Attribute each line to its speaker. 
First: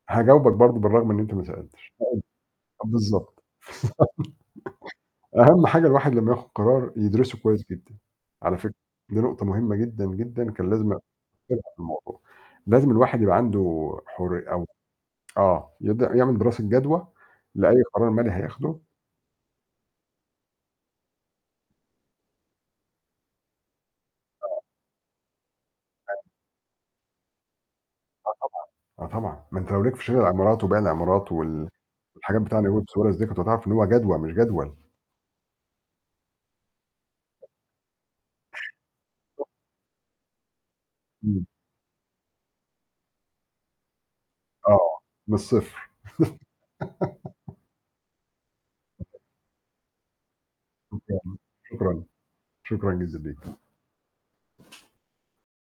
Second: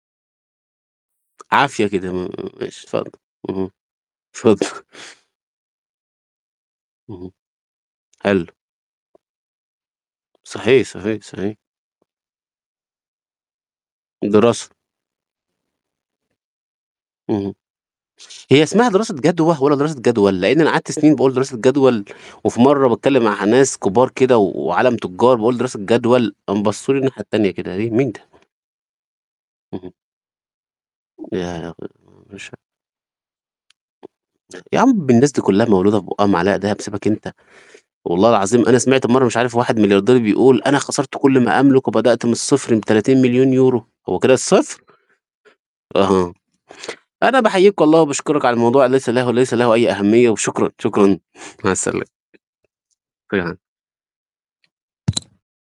Speaker 1: هجاوبك برضه، بالرغم إن أنت ما
Speaker 2: عافية
Speaker 1: سألتش.
Speaker 2: كده، م م ماشي اتفضل،
Speaker 1: بالضبط.
Speaker 2: اهم. اتفض
Speaker 1: أهم حاجة الواحد لمّا ياخد قرار،
Speaker 2: اهم،
Speaker 1: يدرسه كويس جدًا.
Speaker 2: حلو.
Speaker 1: على فكرة دي نقطة مهمة جدًا، جدًا. كان
Speaker 2: صحيح،
Speaker 1: لازم
Speaker 2: صحيح، صحيح.
Speaker 1: [unintelligible] الموضوع، لازم الواحد يبقى عنده حري أو
Speaker 2: دراسة.
Speaker 1: آه، يبدأ يعمل دراسة جدوى،
Speaker 2: اهم.
Speaker 1: لأي قرار مالي
Speaker 2: هي
Speaker 1: هياخده.
Speaker 2: اسمها دراسة جدوى، والّا دراسة جدول؟ لأني أنا قعدت سنين بقول دراسة جدول، وفي مرّة بتكلّم مع ناس كبار كده، و
Speaker 1: آه.
Speaker 2: وعَالَم تجار، بقول: "دراسة
Speaker 1: [unintelligible]
Speaker 2: جدول." قام بصوا لي الناحية التانية كده، ليه، مين ده؟
Speaker 1: آه، طبعًا. آه، طبعًا، ما أنت لو
Speaker 2: اهم.
Speaker 1: ليك في شِرَى العمارات وبيع العمارات وال
Speaker 2: يا
Speaker 1: والحاجات بتاعة
Speaker 2: [unintelligible]
Speaker 1: نجيب سويرس دي، كنت هتعرف إن هو جدوى، مش جدول.
Speaker 2: يا عم الناس دي كلّها مولودة في بُقها معلقة دهب، سيبك أنت، والله العظيم أنا سمعت مرّة مش
Speaker 1: [unintelligible]
Speaker 2: عارف واحد ملياردير بيقول: "أنا خسرت كلّ
Speaker 1: إمم.
Speaker 2: ما أملك، وبدأت من الصفر ب€30.000.000." هو كده الصفر؟!
Speaker 1: آه، من الصفر.
Speaker 2: أها. أنا بحييك والله، وبشكرك على الموضوع، ليس له ليس له أي أهمية. وشكرًا، شكرًا، مع
Speaker 1: شكرًا
Speaker 2: السلامة.
Speaker 1: شكرًا جدًا ليك.
Speaker 2: [unintelligible]